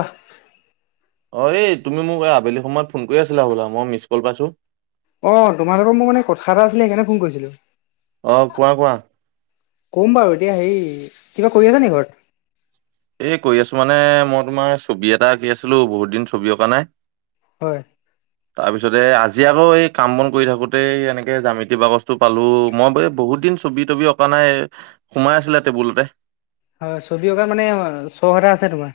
অহ অ এই তুমি মোক এই আবেলি সময়ত ফোন কৰি আছিলা হবলা মই মিচ কল পাইছো অ তোমাৰ মোৰ মানে কথা এটা আছিলে সেইকাৰণে ফোন কৰিছিলো অ কোৱা কোৱা ক'ম বাৰু এতিয়া হেৰি কিবা কৰি আছা নেকি ঘৰত এই কৰি আছো মানে মই তোমাৰ ছবি এটা আঁকি আছিলো বহুত দিন ছবি অঁকা নাই হয় [unintelligible] তাৰ পিছতে আজি আকৌ এই কাম বন কৰি থাকোতেই এনেকে জামেতি বাকছটো পালো মই বোলো বহুত দিন ছবি তবি অকা নাই সোমাই আছিলে টেবুলতে অ ছবি অঁকা মানে চক এটা আছে তোমাৰ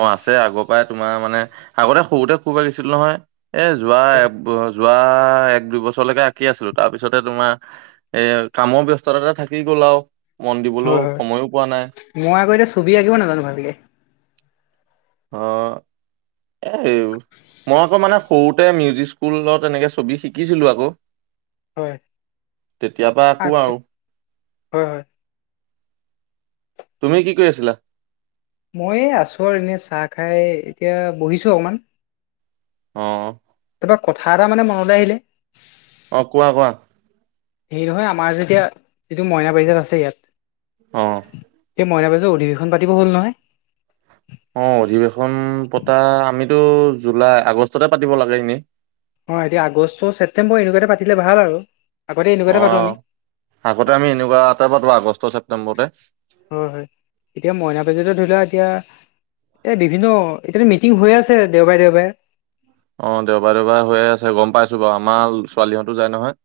অ আছে আগৰ পৰাই তোমাৰ মানে আগতে সৰুতে ফুৰবা গিছিলো নহয় এ যোৱা যোৱা এক দুই বছৰলৈকে আঁকি আছিলো তাৰপিছতে তোমাৰ এ কামৰ ব্যস্ততাতে থাকি গ'ল আৰু মন দিবলৈও হয় হয় সময়ো পোৱা নাই মই আক এতিয়া ছবি আঁকিব নাজানো ভালকে অ এই মই আক মানে সৰুতে মিউজিক স্কুলত এনেকে ছবি শিকিছিলো আক হয় পৰা আকৌ আচ্ছা আৰু হয় তুমি কি কৰি আছিলা মই এই আছোঁ আৰু এনেই চাহ খাই এতিয়া বহিছোঁ অকণমান। অ তাৰপৰা কথা এটা মানে মনলে আহিলে অ কোৱা কোৱা। হেৰি নহয় আমাৰ যেতিয়া যিটো মইনা পাৰিজাত আছে ইয়াত অ'। সেই মইনা পাৰিজাতৰ অধিৱেশন পতিবৰ হ'ল নহয়। অ' অধিৱেশন পতা আমিতো জুলাই আগষ্টতে পাতিব লাগে এনেই। অ', এতিয়া আগষ্ট ছেপ্টেম্বৰ এনেকুৱাতে পাতিলে ভাল আৰু। আগতে এনেকুৱাতে পাতো আমি অ', আগতে আমি এনেকুৱাতে পাটো আগষ্ট ছেপ্তেম্বৰতে। হয়-হয়, এতিয়া মইনা পাৰিজাতৰ ধৰি লোৱা এতিয়া এই বিভিন্ন এতিয়াটো মিটিং হৈ আছে দেওবাৰে- দেওবাৰে। অ', দেওবাৰে- দেওবাৰে হৈয়ে আছে গম পাইছু বাৰু আমাৰ ল ছোৱালীহঁতে যায় নহয়।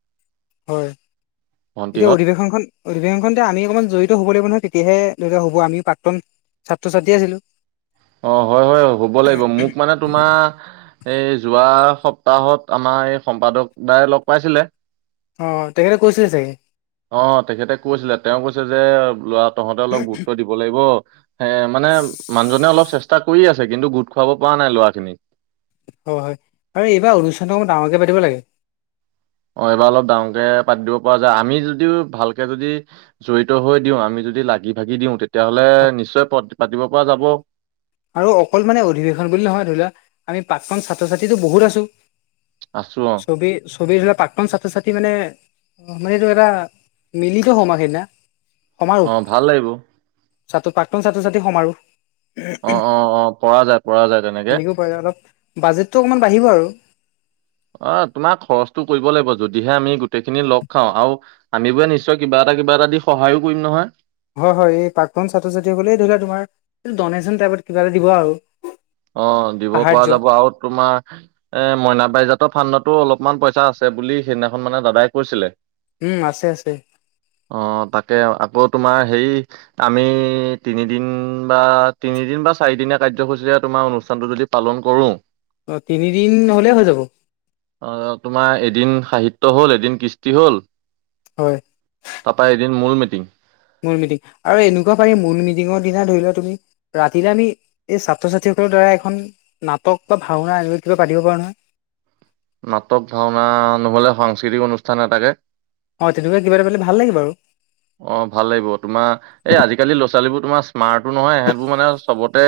হয়, এতিয়া ভন্টিহঁত অধিৱেশনখন অধিবেশনখনতে আমি অকমান জড়িত হ'ব লাগিব নহয়, তেতিয়াহে ধৰি লওক হ'ব আমিও প্ৰাক্তন ছাত্ৰ-ছাত্ৰী আছিলো। অ', হয়-হয়, হ'ব লাগিব। মোক মানে তোমা এই যোৱা সপ্তাহত আমাৰ এই সম্পাদক দাই লগ পাইছিলে। অ', তেখেতে কৈছিলে চাগে? অ', তেখেতে কৈছিলে, তেওঁ কৈছে যে ল'ৰা তহঁতে অলপ গুৰুত্ব দিব লাগিব। সে মানে মানুহজনে অলপ চেষ্টা কৰি আছে কিন্তু গোট খোৱাব পৰা নাই ল'ৰা খিনিক। অ', হয়, আৰু এইবাৰ অনুষ্ঠানটো অকন ডাঙৰকে পাতিব লাগে। অ', এইবাৰ অলপ ডাঙৰকে পাতি দিব পৰা যায়। আমি যদিও ভালকে যদি জড়িত হৈ দিওঁ, আমি যদি লাগি ভাগি দিওঁ, তেতিয়াহলে নিশ্চয় পত পাতিব পৰা যাব। আৰু অকল মানে অধিৱেশন বুলি নহয়, ধৰি লোৱা আমি পাক্তন ছাত্ৰ-ছাত্ৰীটো বহুত আছো। আছো অ' ছবেই ছবেই ধৰি লোৱা, প্ৰাক্তন ছাত্ৰ- ছাত্ৰী মানে অ', মানে এইটো এটা মিলিত হম আৰু সেইদিনা। সমাৰোহ, অ ভাল লাগিব সাত প্ৰাক্তন ছাত্ৰ-ছাত্ৰী সমাৰোহ। অ', অ', অ', পৰা যায় পৰা যায় তেনেকে। তেনেকেও পাৰে অলপ বাজেটটো অকণমান বাঢ়িব আৰু অ', তোমাৰ খৰচটো কৰিব লাগিব, যদিহে আমি গোটেইখিনি লগ খাওঁ। আৰু আমি বোৰে নিশ্চয় কিবা এটা কিবা এটা দি সহায়ো কৰিম নহয়? হয়-হয়, এই প্ৰাক্টন ছাত্ৰ ছাত্ৰীসকলে এই ধৰি লোৱা তোমাৰ ডনেশ্যন টাইপত কিবা এটা দিব আৰু। অ', দিব পৰা সাহাৰ্য যাব, আৰু তোমাৰ এ মইনা পাৰিজাতৰ ফাণ্ডতো অলপমান পইচা আছে বুলি সেইদিনাখন মানে দাদাই কৈছিলে। উম, আছে -আছে। অ', তাকে আও আকৌ তোমাৰ হেৰি আমি তিনিদিন বা তিনিদিন বা চাৰি দিনৰীয়া কাৰ্যসূচীৰে তোমাৰ অনুষ্ঠানতটো যদি পালন কৰো। অ', তিনিদিন হলে হৈ যাব। অ', তোমাৰ এদিন সাহিত্য হ'ল এদিন কৃষ্টি হ'ল। হয়। তাৰপৰা এদিন মূল মিটিং। মূল মিটিং, আৰু এনেকুৱা পাৰি মূল মিটিঙৰ দিনা ধৰি লোৱা তুমি ৰাতিলে আমি এই ছাত্ৰ-ছাত্ৰী সকলৰ দ্বাৰা এখন নাটক বা ভাওনা এনেকুৱা কিবা পাতিব পাৰো নহয়। নাটক, ভাওনা নহ'লে সাংস্কৃতিক অনুষ্ঠান এটাকে অ', তেনেকুৱা কিবা এটা পাটিলে ভাল লাগিব আৰু। অ' ভাল লাগিব, তোমাৰ এই আজিকালি লৰা-ছোৱালীবোৰ তোমাৰ স্মাৰ্টো নহয়, এহেতবোৰ মানে চবতে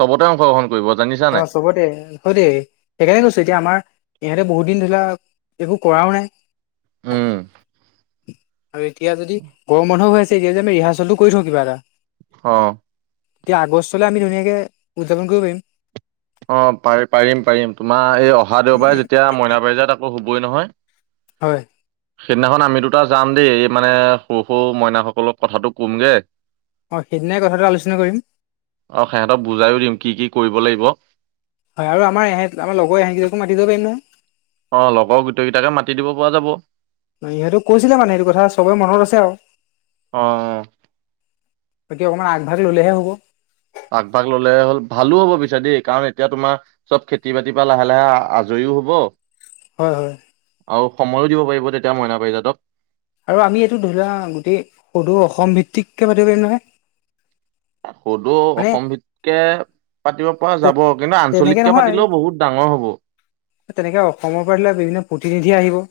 চ'বতে অংশ গ্ৰহণ কৰিব জানি চ অ, চবতে, কয় দে। সেইকাৰণে কৈছো এতিয়া আমাৰ, ইহঁতে বহুত দিন ধৰি লোৱা একো কৰাও নাই। উম, আৰু এতিয়া যদি গৰম বন্ধ হৈ আছে, এতিয়া যদি আমি ৰিহাৰ্চেলটো কৰি থওঁ কিবা এটা। অ, এতিয়া আগষ্টলৈ আমি ধুনীয়াকে, উদযাপন কৰিব পাৰিম। অ, পাৰিম, পাৰিম, পাৰিম তোমাৰ এই অহা দেওবাৰে, যেতিয়া মইনা পাৰি যাত আকৌ হ'বয়ে নহয়। হয়। সেইদিনাখন আমি দুটা যাম দেই, এই মানে সৰু, সৰু মইনাসকলক কথাটো ক'মগৈ। অ, সেইদিনাই কথাটো আলোচনা কৰিম। অ, সিহঁতক বুজাইও দিম, কি কি কৰিব লাগিব। হয়, আৰু আমাৰ, এহেত আমাৰ লগৰ ইহঁতকেইটাকো মাতি দিব পাৰিম নহয়। অ, লগৰ গোটেই কেইটাকে মাতি দিব পৰা যাব। সিহঁতেও কৈছিলে মানে এইটো কথা, চবৰে মনত আছে আৰু। অ, বাকী অকমান আগভাগ ল'লে হে হ'ব। আগভাগ ল'লে হ'ল, ভালো হ'ব পিছে দেই কাৰণ, এতিয়া তোমাৰ চ'ব খেতি বাতিৰ পৰা লাহে, লাহে আজৰিও হ'ব। হয়, হয়। আৰু সময়ো দিব পাৰিব, তেতিয়া মইনা পাৰিজাতক। আৰু আমি এইটো ধৰি লোৱা, গোটেই সদৌ অসম ভিত্তিককে পাতিব পাৰিম নহয়। সদৌ মানে অসম ভিত্তিকে পাতিব পৰা যাব কিন্তু তেনেকে আঞ্চলিককে নহয় পাতিলেও বহুত ডাঙৰ হ'ব। তেনেকে অসমৰ পৰা ধৰি লোৱা, বিভিন্ন প্ৰতিনিধি আহিব।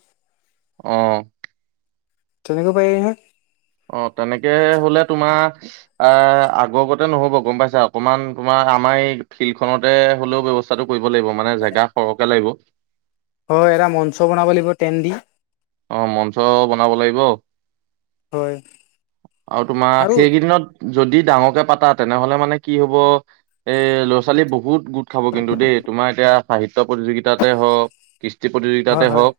অ, তেনেকৈ পাৰি নহয়। অ, তেনেকে হ'লে তোমাৰ অ, আগবতে নহ'ব, গম পাইছা অকনমান তোমাৰ আমাৰ এই ফিল্ড খনতে হ'লেও ব্যৱস্থা ব্যবস্থাটো কৰিব লাগিব মানে, জেগা সৰহকে লাগিব। হয়, এটা মঞ্চ বনাব লাগিব তেন্ত দি। অ, মঞ্চ বনাব লাগিব, হয় আৰু তোমাৰ আৰু সেইকেইদিনত যদি ডাঙৰকে পাতা, তেনেহ'লে মানে কি হ'ব। এ, ল'ৰা-ছোৱালীয়ে বহুত গোট খাব কিন্তু দেই, তোমাৰ এতিয়া সাহিত্য প্ৰতিযোগিতাতে হ'ওক। কৃষ্টি হয় প্ৰতিযোগিতাতে হয় হ'ওক।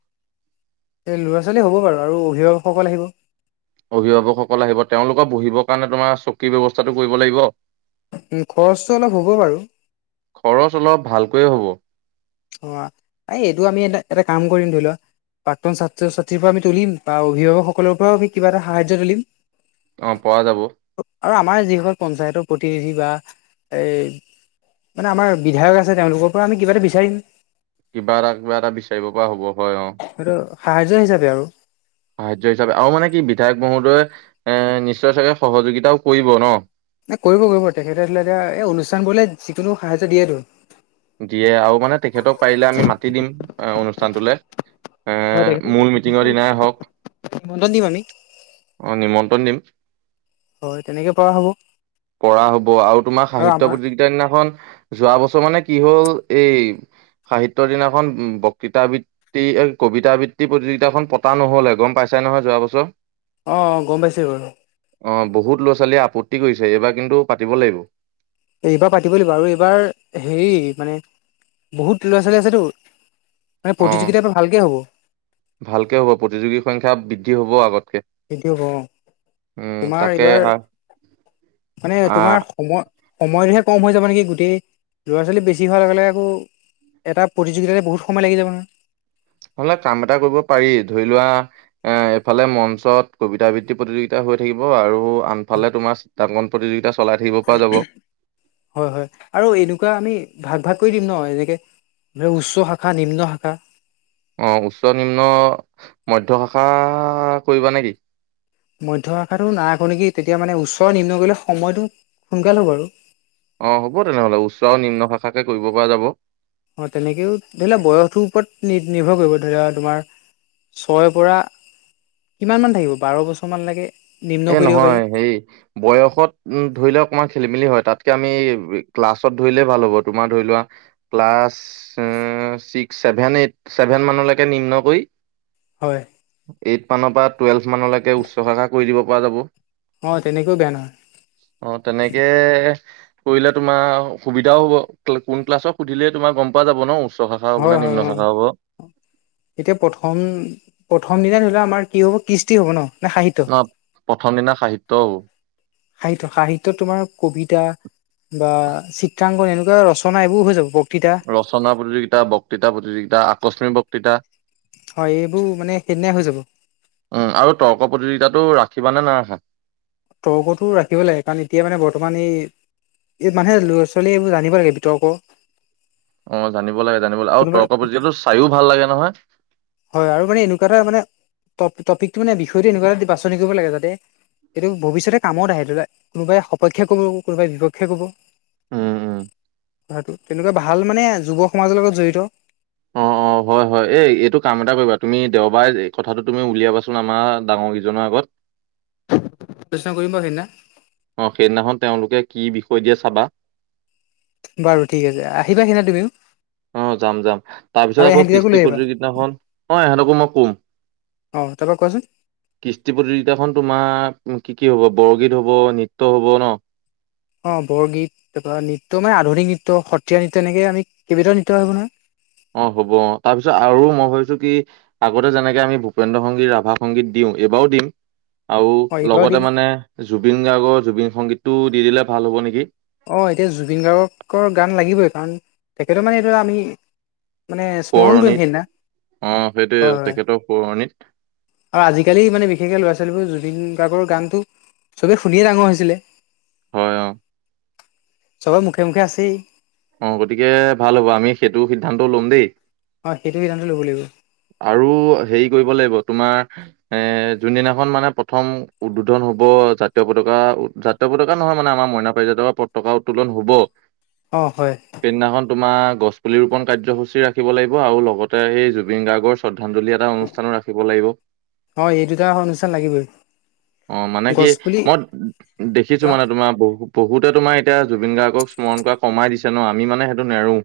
এই ল'ৰা- ছোৱালী হ'ব বাৰু আৰু অভিভাৱকসকল আহিব। অভিভাৱকসকল আহিব, তেওঁলোকৰ বহিবৰ কাৰণে তোমাৰ চকী ব্যৱস্থাটো কৰিব লাগিব। উম, খৰচটো অলপ হ'ব বাৰু। খৰচ, অলপ ভালকৈয় হ'ব। অ, এই, এইটো আমি এ, এটা কাম কৰিম ধৰি লোৱা। প্ৰাক্তন ছাত্ৰ-ছাত্ৰীৰ পৰা তুলিম বা অভিভাৱকসকলৰ পৰাও আমি কিবা এটা সাহায্য তুলিম। অ, পৰা যাব। আৰু আমাৰ যিসকল পঞ্চায়তৰ প্ৰতিনিধি বা এই মানে আমাৰ বিধায়ক আছে, তেওঁলোকৰ পৰা আমি কিবাটা বিচাৰিম। কিবা এটা, কিবা এটা, বিচাৰিব পৰা হ'ব হয়, অ'। সেইটো সাহায্য হিচাপে আৰু। সাহায্য হিচাপে আৰু মানে কি বিধায়ক মহোদয়ে এ, নিশ্চয় চাগে সহযোগিতাও কৰিব ন। এ, কৰিব, কৰিব তেখেতে আছিলে এতিয়া এই অনুষ্ঠানবোৰলে যিকোনো সাহায্য দিয়েইেতো। দিয়ে আৰু মানে তেখেতক পাৰিলে আমি মাতি দিম অনুষ্ঠানটোলে এ হয় মূল মিটিঙৰ দিনাই হওক নিমন্ত্ৰণ দিম আমি অঁ নিমন্ত্ৰণ দিম হয় তেনেকে পৰা হ'ব কৰা হব আৰু তোমাৰ আৰু সাহিত্য আমাৰ প্ৰতিযোগিতা দিনাখন যোৱা বছৰ মানে কি হল এই সাহিত্যৰ দিনাখন বক্তৃতা আবৃতি এই কবিতা আবৃত্তি প্ৰতিযোগিতাখন পতা নহ'ল গম পাইছাই নহয় যোৱা বছৰ অ গম পাইছে বাৰু অ বহুত ল'ৰা ছোৱালীয়ে আপত্তি কৰিছে এইবাৰ কিন্তু পাতিব লাগিব এইবাৰ পাতিব লাগিব আৰু এইবাৰ হেৰি মানে বহুত ল'ৰা, ছোৱালী আছেতো মানে অ প্ৰতিযোগিতা এবাৰ ভালকে হ'ব। ভালকে হ'ব, প্ৰতিযোগীৰ সংখ্যা বৃদ্ধি হ'ব আগতকে। সেইটোও অ, উম তোমাৰ তাকে এইবাৰ মানে আহ তোমাৰ সময় সময়টোহে কম হৈ যাব নেকি গোটেই ল'ৰা ছোৱালী বেছি হোৱাৰ লগে লগে আকৌ এটা প্ৰতিযোগিতাতে বহুত সময় লাগি যাব নহয় নহলে কাম এটা কৰিব পাৰি ধৰি লোৱা এ এফালে মঞ্চত কবিতা আবৃত্তি প্ৰতিযোগিতা হৈ থাকিব আৰু আন দুয়োফালে তোমাৰ চিত্ৰাংকন প্ৰতিযোগিতা চলাই থাকিব পৰা যাব হয় হয় আৰু এনেকুৱা আমি ভাগ ভাগ কৰি দিম ন এনেকে উচ্চ শাখা নিম্ন শাখা অ উচ্চ নিম্ন মধ্য শাখা কৰিব নেকি মধ্য শাখাটো নাৰাখো নেকি তেতিয়া মানে উচ্ছ নিম্ন কৰি লে সময়টো সোনকালে হ'ব বাৰু অ হ'ব তেনেহ'লে উচ্চ আৰু নিম্ন শাখাকে কৰিব পৰা যাব অ তেনেকেও ধৰি লোৱা বয়সৰ ওপৰত নি নিৰ্ভৰ কৰিব ধৰি লোৱা তোমাৰ ছয়ৰ পৰা কিমান মান থাকিব বাৰ বছৰ মান লৈকে এ নহয় হেৰি বয়সত ধৰি লোৱা অকণমান খেলি মেলি হয় তাতকে আমি ক্লাছত ধৰিলে ভাল হ'ব তোমাৰ ধৰি লোৱা class six seven eight seven মানলৈকে নিম্ন কৰি হয় এইট মানৰ পৰা টুৱেলভ মানলৈকে উচ্চ শাখা কৰি দিব পৰা যাব হয় তেনেকৈও বেয়া নহয় অ তেনেকে কৰিলে তোমাৰ সুবিধাও হ'ব কোন ক্লাছক সুধিলে তোমাৰ গম পোৱা যাব ন উচ্চ শাখা হব নহয় নে হয় নিম্ন হয় অ শাখা হ'ব এতিয়া প্ৰথম প্ৰথম দিনা ধৰিলেও আমাৰ কি হ'ব কৃস্তি হ'ব ন নে সাহিত্য ন প্ৰথম দিনা সাহিত্য হ'ব সাহিত্য সাহিত্যত তোমাৰ কবিতা বা চিত্ৰাংকন এনেকুৱা ৰচনা এইবোৰ হৈ যাব বক্তৃতা ৰচনা প্ৰতিযোগিতা বক্তৃতা প্ৰতিযোগিতা আকস্মিক বক্তৃতা হয় এইবোৰ মানে সেইদিনাই হৈ যাব উম' আৰু তৰ্ক প্ৰতিযোগিতাতো ৰাখিবানে নাৰাখা? তৰ্কতো ৰাখিব লাগে কাৰণ এতিয়া মানে বৰ্তমান এই- এই মানে লৰা ছোৱালীয়ে এইবোৰ জানিব লাগে বিতৰ্ক- অঁ জানিব লাগে জানিব লাগে আৰু কোনোবা তৰ্ক প্ৰতিযোগিতাতো চাইও ভাল লাগে নহয়। হয়, আৰু মানে এনেকুৱা এটা মানে টপিকটো মানে বিষয়টো এনেকুৱা বাছনি কৰিব লাগে যাতে- এইটো ভৱিষ্যতে কামত আহে কোনোবাই সপক্ষে ক'ব কোনোবাই বিপক্ষে ক'ব। উম উম'। হয়টো, তেনেকুৱা ভাল মানে যুৱ সমাজৰ লগত জড়িত- অঁ অঁ ঘত- অঁ হয়, এইটো কাম এটা কৰিবা তুমি দেওবাৰে কথাটো তুমি উলিয়াবাচোন আমাৰ ডাঙৰকেইজনৰ আগত। বিচাৰ কৰিম বাৰু সেইদিনা। অঁ, সেইদিনাখন তেওঁলোকে কি বিষয় দিয়ে চাবা। বাৰু ঠিক আছে। আহিবা সেইদিনা তুমিও। অঁ' যাম, যাম। তাৰ পিছত আৰু আকৌ এহেঁতকেইটাকো লৈ কৃষ্টি আহিবা প্ৰতিযোগিতাখন অঁ, এহেতঁকো মই ক'ম। অঁ' তাপা কোৱাচোন। কৃষ্টি প্ৰতিযোগিতাখন তোমাৰ কি কি হ'ব বৰগীত হ'ব, নৃত্য হ'ব ন। অঁ' বৰগীত তাপা নৃত্য মানে আধুনিক নৃত্য সত্ৰীয়া নৃত্য এনেকে আমি কেইবাটাও নৃত্য আহিব নহয়। অঁ' হ'ব অঁ, তাৰপিছত আৰু মই ভাবিছোঁ কি? আগতে যেনেকে আমি ভূপেন্দ্ৰ সংগীত ৰাভা সংগীত দিওঁ এইবাৰো দিম। আৰু অ এইবাৰো লগতে দিম মানে জুবিন গাৰ্গৰ জুবিন সংগীতটো দি দিলে ভাল হ'ব নেকি। অ এতিয়া জুবিন গাৰ্গৰ গান লাগিবই কাৰণ তেখেতৰ মানে এইটো আমি- মানে স্মৰণ কৰিম সোঁৱৰণিত সেইদিনা। হয় হয়। তোকণিত। আৰু আজিকালি মানে বিশেষকে ল'ৰা ছোৱালীবোৰ জুবিন গাৰ্গৰ গানটো চবে শুনিয়ে ডাঙৰ হৈছিলে। হয়, অঁ'। চবে মুখে, মুখে আছেই। অঁ, গতিকে ভাল হ'ব! আমি সেইটো সিদ্ধান্তও ল'ম দেই। অঁ, সেইটো সিদ্ধান্তও ল'ব লাগিব। আৰু হেৰি কৰিব লাগিব তোমাৰ- এঁ যোনদিনাখন মানে প্ৰথম উদ্বোধন হ'ব জাতীয় পতাকা উঠাত- তীয় পতাকা নহয় মানে আমাৰ মইনা পাৰিজাত পৰা পতকা উত্তোলন হ'ব। অঁ, হয়। সেইদিনাখন তোমাৰ গছপুলি ৰোপন কাৰ্যসূচী ৰাখিব লাগিব আৰু লগতে সেই জুবিন গাৰ্গৰ শ্ৰদ্ধাঞ্জলি এটা অনু- স্থানো, ৰাখিব লাগিব। অঁ', এই দুটা অনুষ্ঠান লাগিবই। অঁ' মানে কি গছপুলি মই দেখিছোঁ, মানে তোমাৰ বহুত- বহুতে তোমাৰ এতিয়া জুবিন গাৰ্গক স্মৰণ কৰা কমাই দিছে ন আমি মানে সেইটো নেৰোঁ।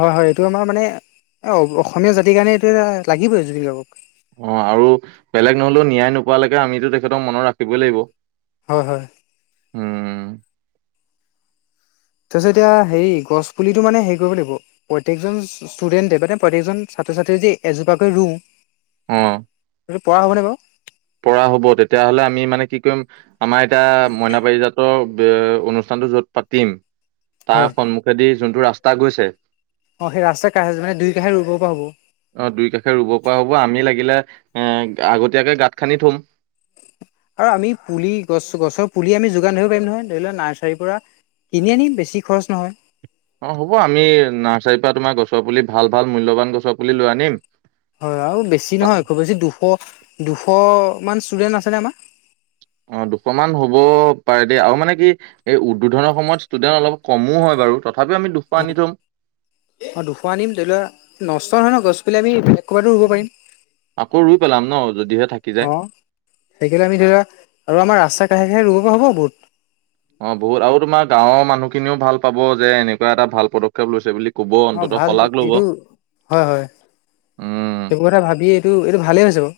হয়, হয়, এইটো আমাৰ মানে এ অসমীয়া জাতিৰ কাৰণে এইটো এটা লাগিবই জুবিন গাৰ্গক। অঁ', আৰু বেলেগ নহ'লেও ন্যায় নোপোৱালৈকে আমিতো তেখেতক মনত ৰাখিবই লাগিব। হয়, হয়। উম তাপিছত এতিয়া হেৰি গছপুলিটো মানে হেৰি কৰিব লাগিব‌, প্ৰত্যেকজন- ষ্টুডেণ্টে মানে প্ৰত্যেকজন ছাত্ৰ ছাত্ৰীয়ে যদি এজোপাকৈ ৰুওঁ- অঁ' সেটো পৰা হ'বনে বাৰু। পৰা হ'ব। তেতিয়াহ'লে আমি মানে কি কৰিম, আমাৰ এতিয়া মইনা পাৰিজাতৰ- এ অনুষ্ঠানটো য'ত পাতিম, হয় তাৰ সন্মুখেদি যোনটো ৰাস্তা গৈছে অ' সেই ৰাস্তা কাষে মানে দুইকাষে ৰুব পৰা হ'ব অ' দুইকাষে ৰুব পৰা হ'ব আমি লাগিলে এ আগতীয়াকে গাঁত খান্দি থম আৰু আমি পুলি গছ গছৰ পুলি আমি যোগান ধৰিব পাৰিম নহয় ধৰি লোৱা নাৰ্চাৰীৰ পৰা কিনি আনিম বেছি খৰচ নহয় অ', হ'ব আমি নাৰ্চাৰীৰ পৰা তোমাৰ গছৰ পুলি ভাল ভাল মূল্যবান গছৰ পুলি লৈ আনিম! হয় আৰু বেছি নহয় খুব বেছি দুশ, দুশ মান ষ্টুডেন্ট আছেনে আমাৰ অ' দুশমান হ'ব পাৰে দেই আৰু মানে কি এই উদ্বোধনৰ সময়ত ষ্টুডেন্ট অলপ কমো হয় বাৰু তথাপিও আমি দুশ অ আনি থম অ' দুশ আনিম ধৰি লোৱা নষ্ট নহয় ন গছ পুলি আমি ক'ৰবাতো ৰুব পাৰিম আকৌ ৰুই পেলাম ন যদিহে থাকি যায় সেইকাৰে আমি ধৰা আৰু আমাৰ ৰাস্তা কাষে, কাষে ৰুব পৰা হ'ব বহুত অ' বহুত আৰু তোমাৰ গাঁৱৰ মানুহখিনিও ভাল পাব, যে এনেকোৱা এটা ভাল পদক্ষেপ লৈছে বুলি কব অ অন্তত ভাল শলাগ লব এইটো হয় হয় উম এইবোৰ কথা ভাবি এইটো, এইটো ভালেই হৈছে বাৰু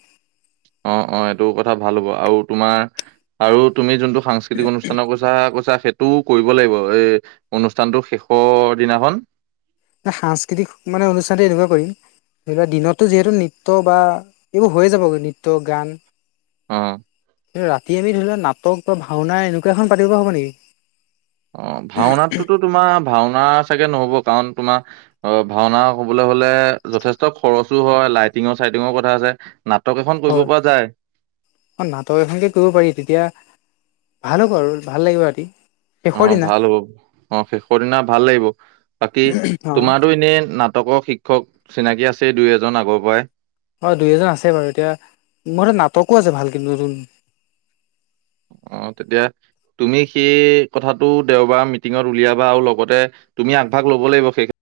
অ অ এইটো কথা ভাল হ'ব আৰু তোমাৰ আৰু তুমি যোনটো সাংস্কৃতিক অনুষ্ঠানৰ কৈছা কৈছা সেই টো কৰিব লাগিব এই অনুষ্ঠানটোৰ শেষৰ দিনাখন এটা সাংস্কৃতিক মানে অনুষ্ঠানতে এনেকোৱা কৰিম সেইকাৰণে দিনতো যিহেতু নৃত্য বা এইবোৰ হৈয়েই যাবগৈ নৃত্য গান অ ৰাতি আমি ধৰি লোৱা নাটক বা ভাওনা এনেকোৱা এখন পাতিব পাৰি অ, ভাওনাটোতো তোমাৰ ভাওনা চাগে নহ'ব কাৰণ তোমাৰ- অ' ভাওনা হ'বলৈ হ'লে যথেষ্ট খৰচো হয়, লাইটিঙৰ-চাইটিঙৰ কথা আছে। নাটক এখন কৰিব হয় পৰা যায়। অ' নাটক এখনদি কৰিব পাৰি তেতিয়া ভাল হ'ব আৰু ভাল লাগিব ৰাতি। অ শেষৰ দিনা ভাল হ'ব অ শেষৰ দিনা ভাল লাগিব। বাকী অ তোমাৰতো এনে না চবৰ শিক্ষক চিনাকি আছে দুই-এজন আগৰ পৰাই। হয়, দুই-এজন আছে বাৰু এতিয়া মোৰ নাটকো আছে ভাল কিন্তু নতুন। অ', তেতিয়া তুমি সেই কথাটো দেওবাৰ মিটিঙত উলিয়াবা আৰু লগতে তুমি আগভাগ ল'ব লাগিব সেই